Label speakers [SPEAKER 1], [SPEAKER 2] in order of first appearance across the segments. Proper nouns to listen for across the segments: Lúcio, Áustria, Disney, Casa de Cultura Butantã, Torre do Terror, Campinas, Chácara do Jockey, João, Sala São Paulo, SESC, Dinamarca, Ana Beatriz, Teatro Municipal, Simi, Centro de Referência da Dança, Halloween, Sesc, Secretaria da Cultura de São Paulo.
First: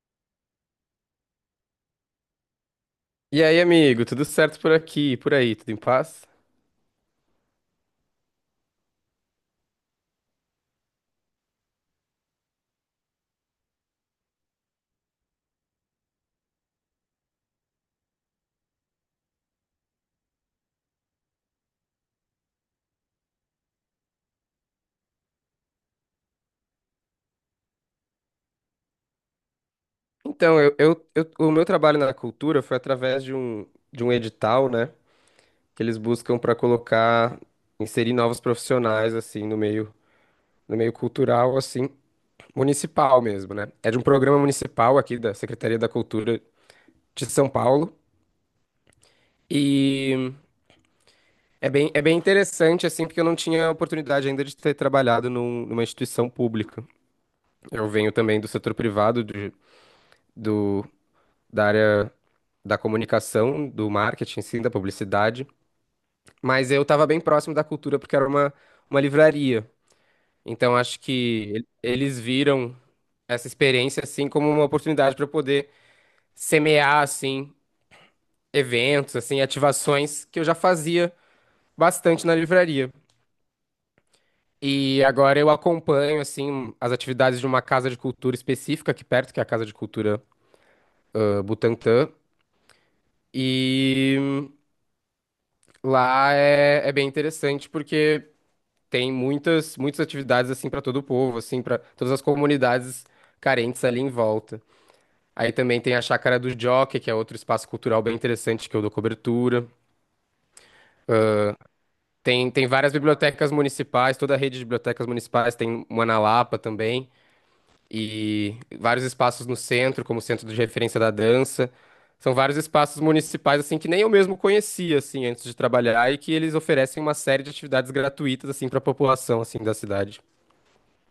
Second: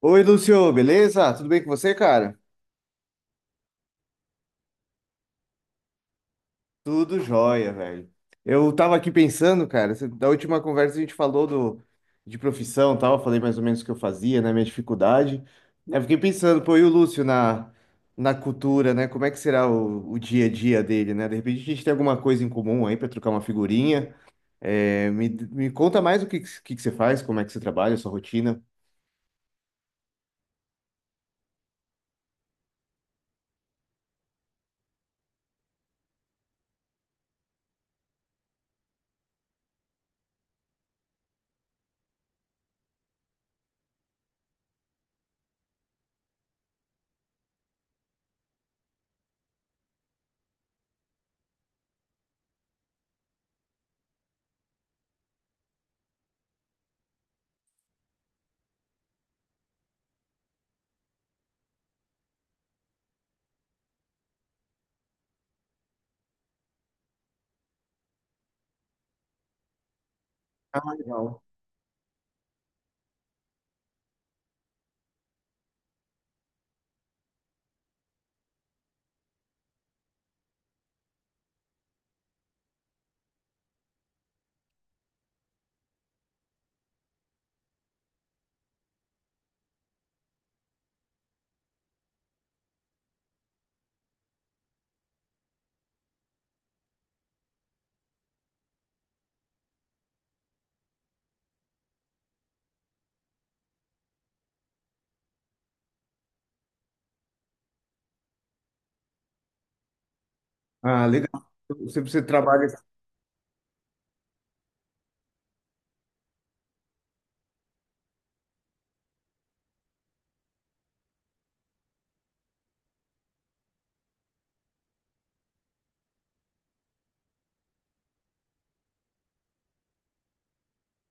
[SPEAKER 1] Oi, Lúcio, beleza? Tudo bem com você, cara?
[SPEAKER 2] E aí, amigo, tudo certo por aqui, e por aí, tudo em paz?
[SPEAKER 1] Tudo jóia, velho. Eu tava aqui pensando, cara, da última conversa a gente falou de profissão e tal, falei mais ou menos o que eu fazia, né, minha dificuldade. Eu fiquei pensando, pô, e o Lúcio na cultura, né, como é que será o dia a dia dele, né? De repente a gente tem alguma coisa em comum aí pra trocar uma figurinha. É, me conta mais o que você faz, como é que você trabalha, a sua rotina.
[SPEAKER 2] Então, o meu trabalho na cultura foi através de um edital, né, que eles buscam para colocar, inserir novos profissionais, assim, no meio cultural, assim, municipal mesmo, né? É de um programa municipal aqui da Secretaria da Cultura de São Paulo e é bem interessante, assim, porque eu não tinha a oportunidade ainda de ter trabalhado numa instituição pública. Eu venho também do setor privado, do, da área da comunicação, do marketing, sim, da publicidade, mas eu estava bem próximo da cultura porque uma livraria. Então
[SPEAKER 1] Ah,
[SPEAKER 2] acho
[SPEAKER 1] legal.
[SPEAKER 2] que eles viram essa experiência assim como uma oportunidade para eu poder semear assim eventos, assim ativações que eu já fazia bastante na livraria. E agora eu acompanho assim as atividades de uma casa de cultura específica aqui perto, que é a Casa de Cultura Butantã, e lá é bem interessante porque tem muitas atividades assim para todo o povo, assim, para todas as comunidades carentes ali em volta. Aí também tem a Chácara do Jockey, que é outro espaço cultural bem interessante que eu dou cobertura.
[SPEAKER 1] Ah, legal. Você
[SPEAKER 2] Tem
[SPEAKER 1] trabalha.
[SPEAKER 2] várias bibliotecas municipais, toda a rede de bibliotecas municipais tem uma na Lapa também, e vários espaços no centro, como o Centro de Referência da Dança. São vários espaços municipais assim que nem eu mesmo conhecia assim antes de trabalhar e que eles oferecem uma série de atividades gratuitas assim para a população assim da cidade.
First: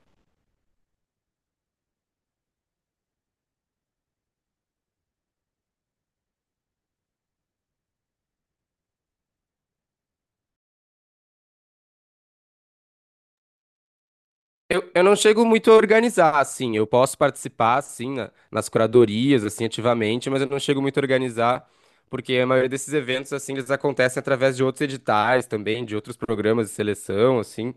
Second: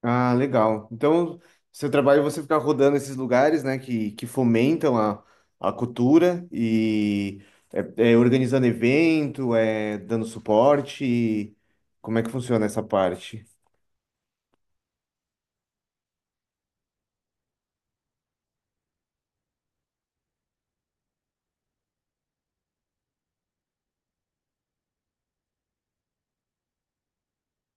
[SPEAKER 1] Ah, legal. Então, seu trabalho é você ficar rodando esses lugares, né, que fomentam a cultura e é, é organizando evento, é dando suporte. E como é que funciona essa parte?
[SPEAKER 2] Eu não chego muito a organizar, assim. Eu posso participar, assim, nas curadorias, assim, ativamente, mas eu não chego muito a organizar, porque a maioria desses eventos, assim, eles acontecem através de outros editais também, de outros programas de seleção, assim.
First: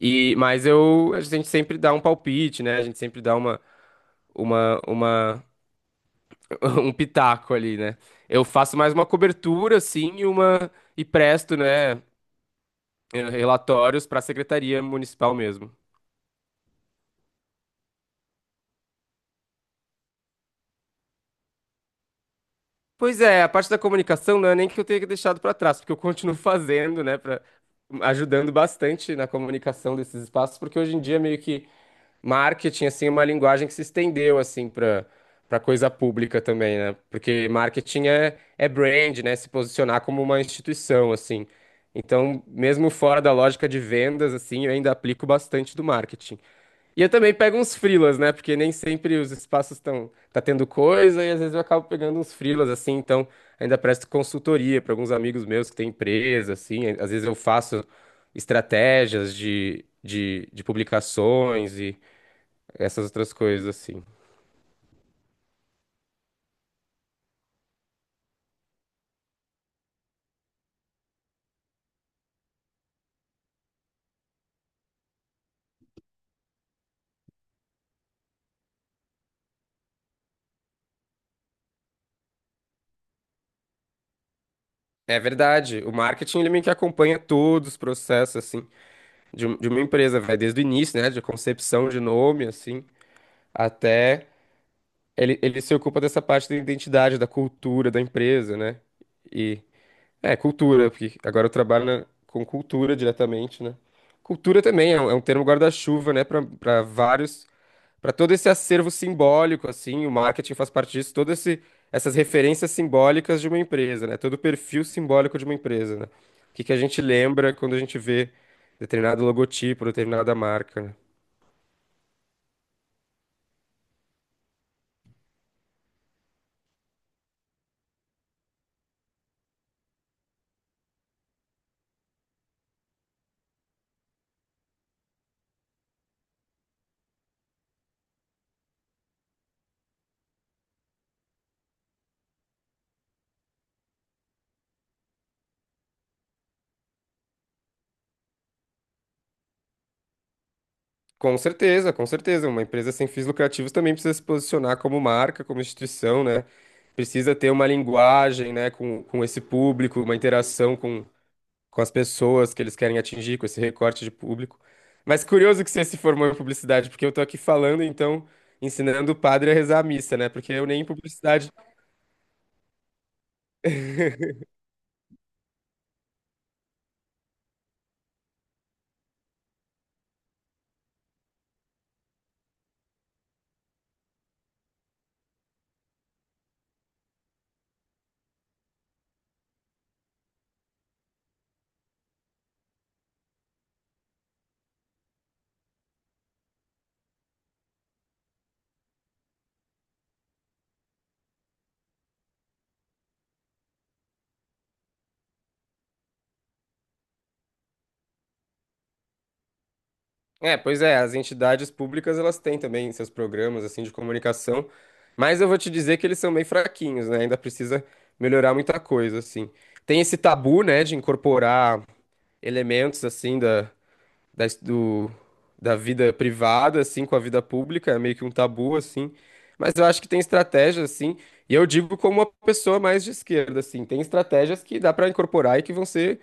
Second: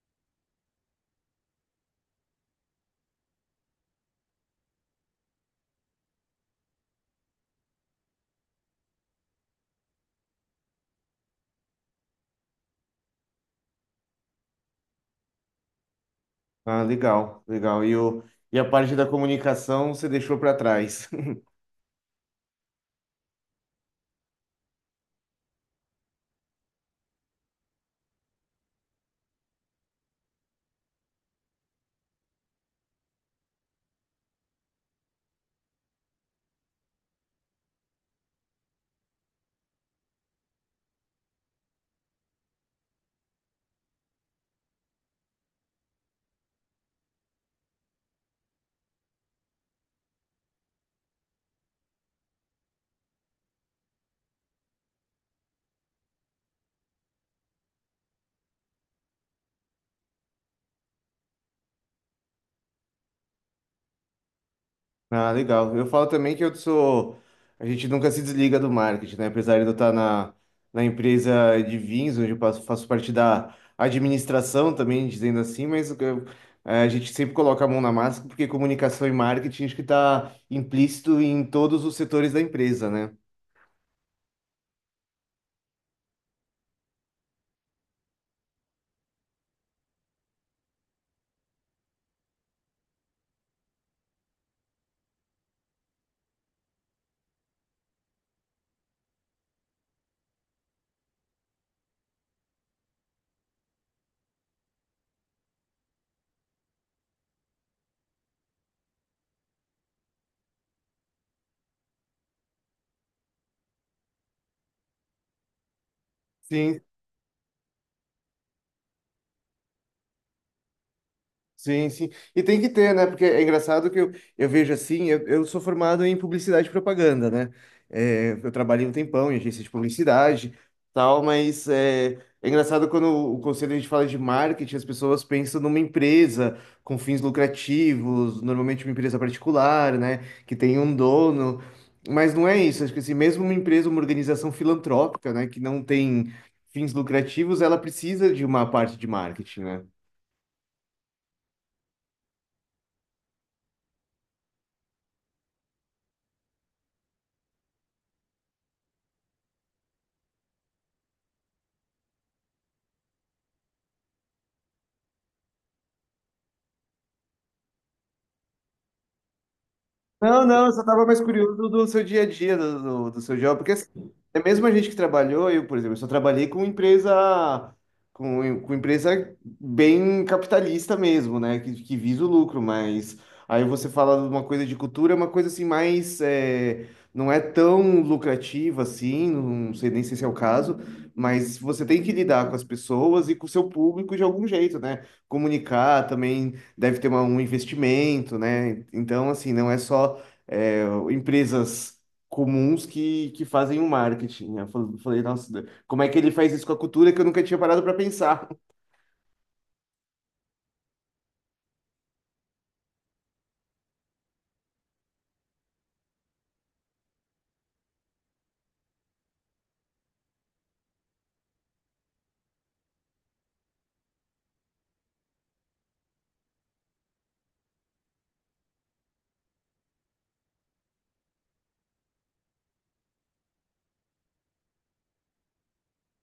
[SPEAKER 2] A gente sempre dá um palpite, né? A gente sempre dá uma, uma, um pitaco ali, né? Eu faço mais uma cobertura, assim, e presto, né, relatórios para a Secretaria Municipal mesmo.
[SPEAKER 1] Ah, legal, legal. E a parte da comunicação você deixou para trás.
[SPEAKER 2] Pois é, a parte da comunicação não é nem que eu tenha deixado para trás, porque eu continuo fazendo, né, para ajudando bastante na comunicação desses espaços, porque hoje em dia meio que marketing assim é uma linguagem que se estendeu assim para coisa pública também, né? Porque marketing é brand, né, se posicionar como uma instituição assim. Então, mesmo fora da lógica de vendas assim, eu ainda aplico bastante do marketing. E eu também pego uns frilas, né? Porque nem sempre os espaços estão tá tendo coisa e às vezes eu acabo pegando uns frilas assim, então ainda presto consultoria para alguns amigos meus que têm empresa, assim, às vezes eu faço estratégias de publicações e essas outras coisas assim.
[SPEAKER 1] Ah, legal. Eu falo também que eu sou. A gente nunca se desliga do marketing, né? Apesar de eu estar na empresa de vinhos, onde faço parte da administração também, dizendo assim, a gente sempre coloca a mão na massa, porque comunicação e marketing acho que está implícito em todos os setores da empresa, né?
[SPEAKER 2] É verdade, o marketing ele meio que acompanha todos os processos assim de uma empresa, vai desde o início, né, de concepção de nome assim, até ele se ocupa dessa parte da identidade, da cultura da empresa, né? E é cultura, porque agora eu trabalho com cultura diretamente, né? Cultura também é é um termo guarda-chuva, né? Para para todo esse acervo simbólico, assim, o marketing faz parte disso, todo esse essas referências simbólicas de uma empresa, né? Todo o perfil simbólico de uma empresa, né? O que que a
[SPEAKER 1] Sim.
[SPEAKER 2] gente lembra quando a gente vê determinado logotipo, determinada marca, né?
[SPEAKER 1] Sim, sim. E tem que ter, né? Porque é engraçado que eu, vejo assim, eu sou formado em publicidade e propaganda, né? É, eu trabalhei um tempão em agência de publicidade, tal, mas é, é engraçado quando o conselho a gente fala de marketing, as pessoas pensam numa empresa com fins lucrativos, normalmente uma empresa particular, né? Que tem um dono. Mas não é isso. Acho que assim, mesmo uma empresa, uma organização filantrópica, né? Que não tem fins lucrativos, ela precisa de uma parte de marketing, né?
[SPEAKER 2] Com certeza, com certeza. Uma empresa sem fins lucrativos também precisa se posicionar como marca, como instituição, né? Precisa ter uma linguagem, né, com esse público, uma interação com as pessoas que eles querem atingir, com esse recorte de público. Mas curioso que você se formou em publicidade, porque eu tô aqui falando, então, ensinando o padre a rezar a missa, né?
[SPEAKER 1] Não,
[SPEAKER 2] Porque
[SPEAKER 1] não,
[SPEAKER 2] eu
[SPEAKER 1] eu só
[SPEAKER 2] nem em
[SPEAKER 1] estava mais
[SPEAKER 2] publicidade.
[SPEAKER 1] curioso do seu dia a dia, do seu job, porque assim, é mesmo a gente que trabalhou, eu, por exemplo, eu só trabalhei com empresa, com empresa bem capitalista mesmo, né, que visa o lucro, mas aí você fala de uma coisa de cultura, é uma coisa assim mais, é, não é tão lucrativa assim, não sei nem se esse é o caso, mas você tem que lidar com as pessoas e com o seu público de algum jeito, né, comunicar também deve ter um investimento, né, então assim, não é só é, empresas comuns que fazem o marketing. Falei, nossa, como é que ele faz isso com a cultura que eu nunca tinha parado para pensar?
[SPEAKER 2] É, pois é, as entidades públicas elas têm também seus programas assim de comunicação, mas eu vou te dizer que eles são meio fraquinhos, né? Ainda precisa melhorar muita coisa, assim. Tem esse tabu, né, de incorporar elementos assim da, do, da vida privada assim com a vida pública, é meio que um tabu assim. Mas eu acho que tem estratégias assim, e eu digo como uma pessoa mais de esquerda assim, tem estratégias que dá para incorporar e que vão ser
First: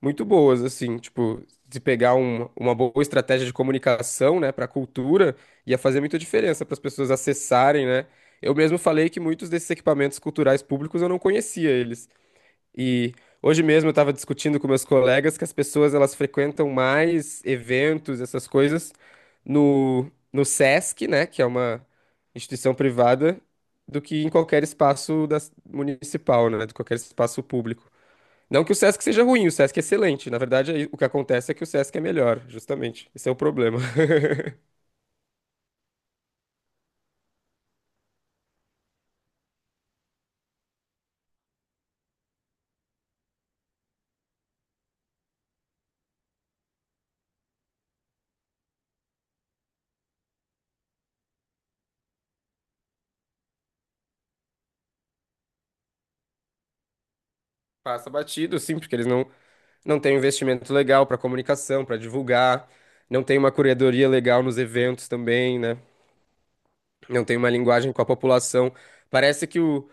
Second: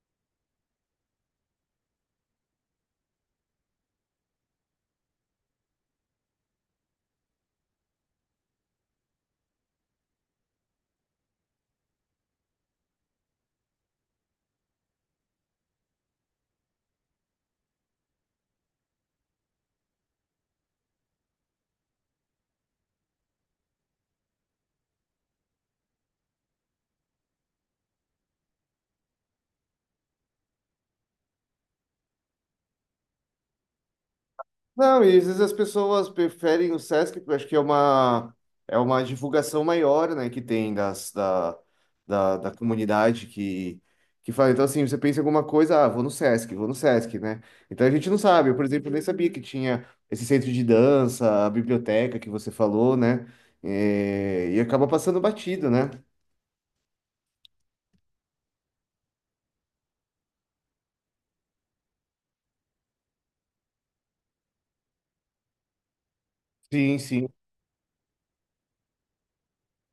[SPEAKER 2] muito boas, assim, tipo, de pegar uma boa estratégia de comunicação, né, para a cultura, ia fazer muita diferença para as pessoas acessarem, né? Eu mesmo falei que muitos desses equipamentos culturais públicos eu não conhecia eles. E hoje mesmo eu estava discutindo com meus colegas que as pessoas elas frequentam mais eventos, essas coisas, no SESC, né, que é uma instituição privada, do que em qualquer espaço municipal, né, de qualquer espaço público. Não que o Sesc seja ruim, o Sesc é excelente. Na verdade, aí o que acontece é que o Sesc é melhor, justamente. Esse é o problema.
[SPEAKER 1] Não, e às vezes as pessoas preferem o Sesc, porque eu acho que é uma divulgação maior, né, que tem da comunidade que fala. Então, assim, você pensa em alguma coisa, ah, vou no Sesc, né? Então a gente não sabe. Eu, por exemplo, nem sabia que tinha esse centro de dança, a biblioteca que você falou, né? É, e acaba passando batido, né?
[SPEAKER 2] Passa batido, sim, porque eles não, não têm um investimento legal para comunicação, para divulgar, não tem uma curadoria legal nos eventos também, né?
[SPEAKER 1] Sim,
[SPEAKER 2] Não
[SPEAKER 1] sim.
[SPEAKER 2] tem uma linguagem com a população. Parece que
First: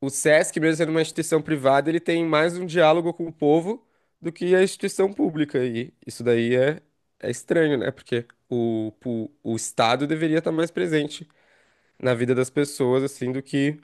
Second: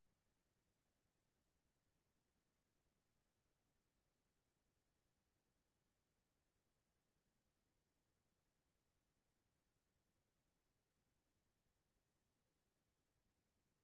[SPEAKER 2] o Sesc, mesmo sendo uma instituição privada, ele tem mais um diálogo com o povo do que a instituição pública. E isso daí é estranho, né? Porque o Estado deveria estar mais presente na vida das pessoas, assim, do que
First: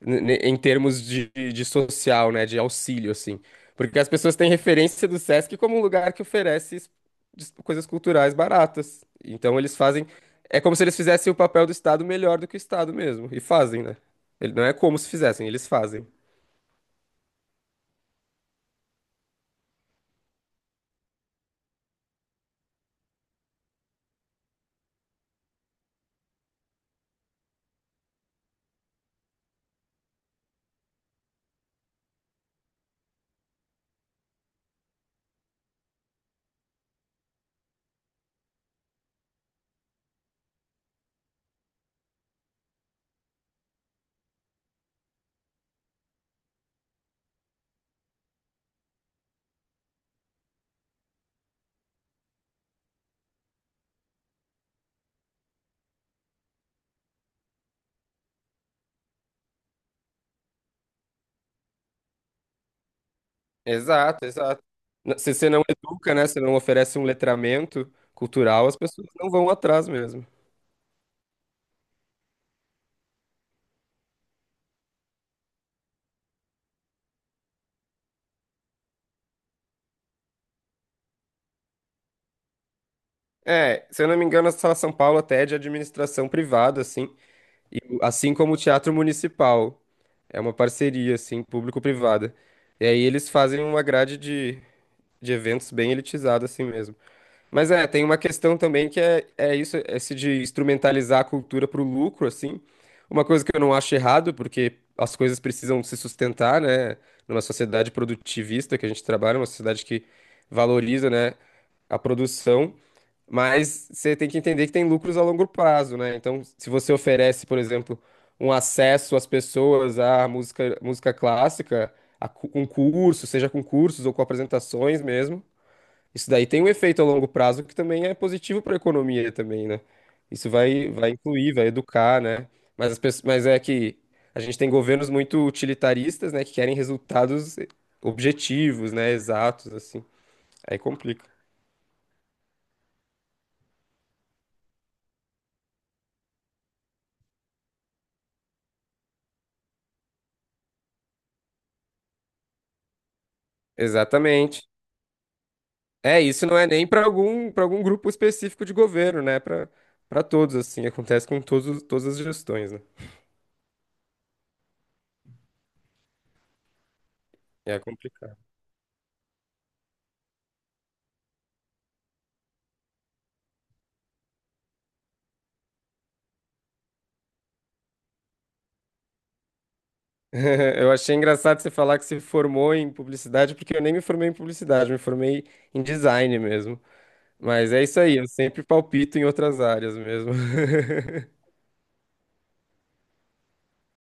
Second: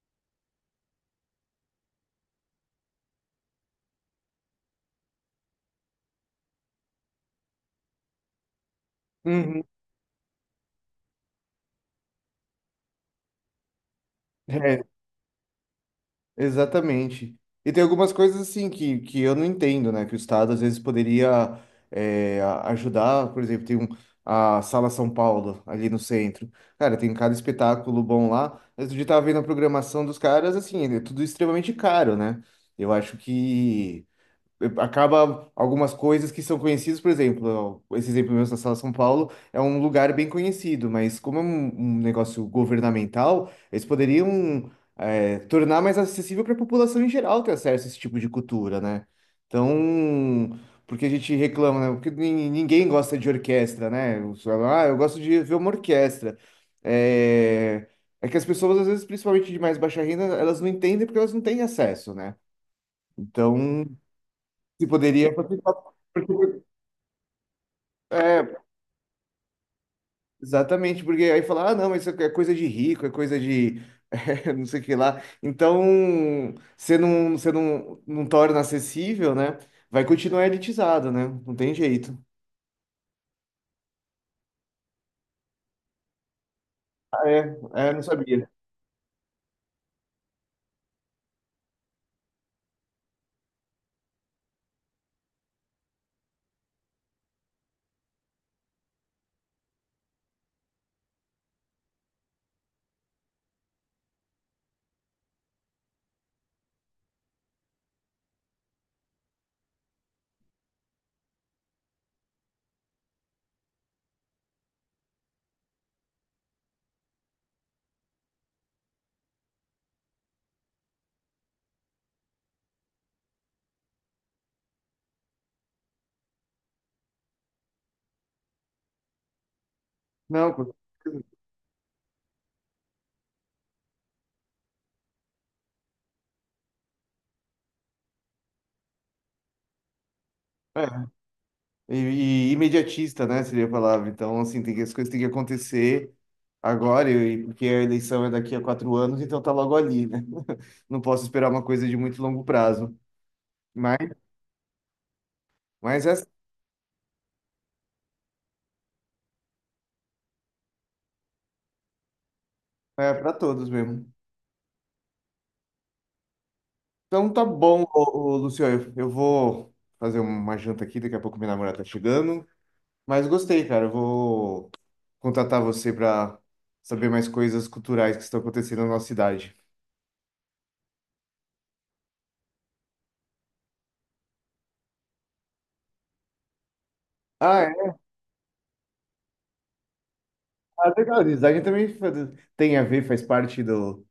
[SPEAKER 2] em termos de social, né, de auxílio, assim. Porque as pessoas têm referência do Sesc como um lugar que oferece coisas culturais baratas. Então
[SPEAKER 1] Uhum.
[SPEAKER 2] eles fazem. É como se eles fizessem o papel do Estado melhor do que o Estado mesmo. E fazem, né? Não é
[SPEAKER 1] É,
[SPEAKER 2] como se fizessem, eles fazem.
[SPEAKER 1] exatamente. E tem algumas coisas assim que eu não entendo, né? Que o Estado às vezes poderia é, ajudar, por exemplo, a Sala São Paulo ali no centro. Cara, tem cada espetáculo bom lá. Mas eu já tava vendo a programação dos caras, assim, é tudo extremamente caro, né? Eu acho que eh, acaba algumas coisas que são conhecidas, por exemplo, ó, esse exemplo mesmo da Sala São Paulo é um lugar bem conhecido, mas como é um negócio governamental, eles poderiam é, tornar mais acessível para a população em geral ter acesso a esse tipo de cultura, né? Então, porque a gente reclama, né? Porque ninguém gosta de orquestra, né? Os- Ah, eu gosto de ver uma orquestra. É... É que as pessoas, às vezes, principalmente de mais baixa renda, elas não entendem porque elas não têm acesso, né? Então,
[SPEAKER 2] Exato, exato.
[SPEAKER 1] se poderia
[SPEAKER 2] Se você não
[SPEAKER 1] participar.
[SPEAKER 2] educa, né, se não
[SPEAKER 1] Porque-
[SPEAKER 2] oferece um letramento
[SPEAKER 1] É,
[SPEAKER 2] cultural, as pessoas não vão atrás mesmo.
[SPEAKER 1] exatamente, porque aí falar, ah, não, mas isso é coisa de rico, é coisa de é, não sei o que lá. Então, você não, não torna acessível, né? Vai continuar elitizado, né? Não tem jeito.
[SPEAKER 2] É, se eu não me engano, a Sala São Paulo até é de administração privada, assim.
[SPEAKER 1] Ah,
[SPEAKER 2] E
[SPEAKER 1] é, é, não
[SPEAKER 2] assim
[SPEAKER 1] sabia.
[SPEAKER 2] como o Teatro Municipal, é uma parceria, assim, público-privada. E aí eles fazem uma grade de eventos bem elitizada, assim mesmo. Mas é, tem uma questão também que é isso, é esse de instrumentalizar a cultura para o lucro, assim. Uma coisa que eu não acho errado, porque as coisas precisam se sustentar, né? Numa sociedade produtivista que a gente trabalha, uma sociedade que valoriza, né, a produção, mas você tem que entender que tem lucros a longo prazo, né? Então, se você oferece, por exemplo, um acesso às pessoas à música, música clássica, com cursos, seja com cursos ou com apresentações mesmo, isso daí tem um efeito a longo prazo que também é positivo para a economia também, né? Isso
[SPEAKER 1] Não, com
[SPEAKER 2] vai, vai
[SPEAKER 1] certeza.
[SPEAKER 2] incluir, vai educar, né? Mas, as pessoas, mas é que a gente tem governos muito utilitaristas, né, que querem resultados objetivos, né, exatos, assim. Aí
[SPEAKER 1] É.
[SPEAKER 2] complica.
[SPEAKER 1] E, e imediatista, né, seria a palavra. Então, assim, tem que, as coisas têm que acontecer agora, e, porque a eleição é daqui a 4 anos, então tá logo ali, né? Não posso esperar uma coisa de muito longo prazo. Mas.
[SPEAKER 2] Exatamente.
[SPEAKER 1] Mas é,
[SPEAKER 2] É, isso não é nem para algum, para algum grupo específico de governo, né? Para todos, assim. Acontece com todos, todas as gestões, né?
[SPEAKER 1] é para todos mesmo. Então tá
[SPEAKER 2] É
[SPEAKER 1] bom, ô,
[SPEAKER 2] complicado.
[SPEAKER 1] ô, Luciano. Eu vou fazer uma janta aqui, daqui a pouco minha namorada tá chegando. Mas gostei, cara. Eu vou contatar você para saber mais coisas culturais que estão acontecendo na nossa cidade.
[SPEAKER 2] Eu achei engraçado você falar que se formou em publicidade, porque eu nem me formei em publicidade, eu me formei em design mesmo.
[SPEAKER 1] Ah,
[SPEAKER 2] Mas é
[SPEAKER 1] é.
[SPEAKER 2] isso aí, eu sempre palpito em outras áreas mesmo.
[SPEAKER 1] Ah, legal. Design também tem a ver, faz parte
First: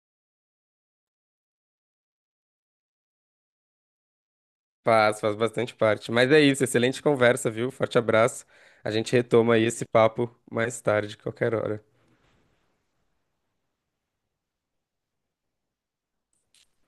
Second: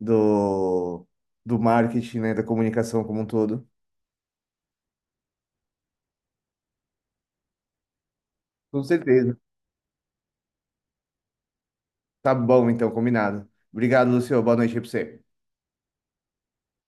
[SPEAKER 1] do, do marketing, né? Da comunicação como um todo.
[SPEAKER 2] Faz, faz bastante parte. Mas é isso, excelente conversa, viu? Forte abraço.
[SPEAKER 1] Com
[SPEAKER 2] A gente
[SPEAKER 1] certeza.
[SPEAKER 2] retoma aí esse papo mais tarde, qualquer hora.
[SPEAKER 1] Tá bom, então, combinado. Obrigado, Lucio. Boa noite aí pra você.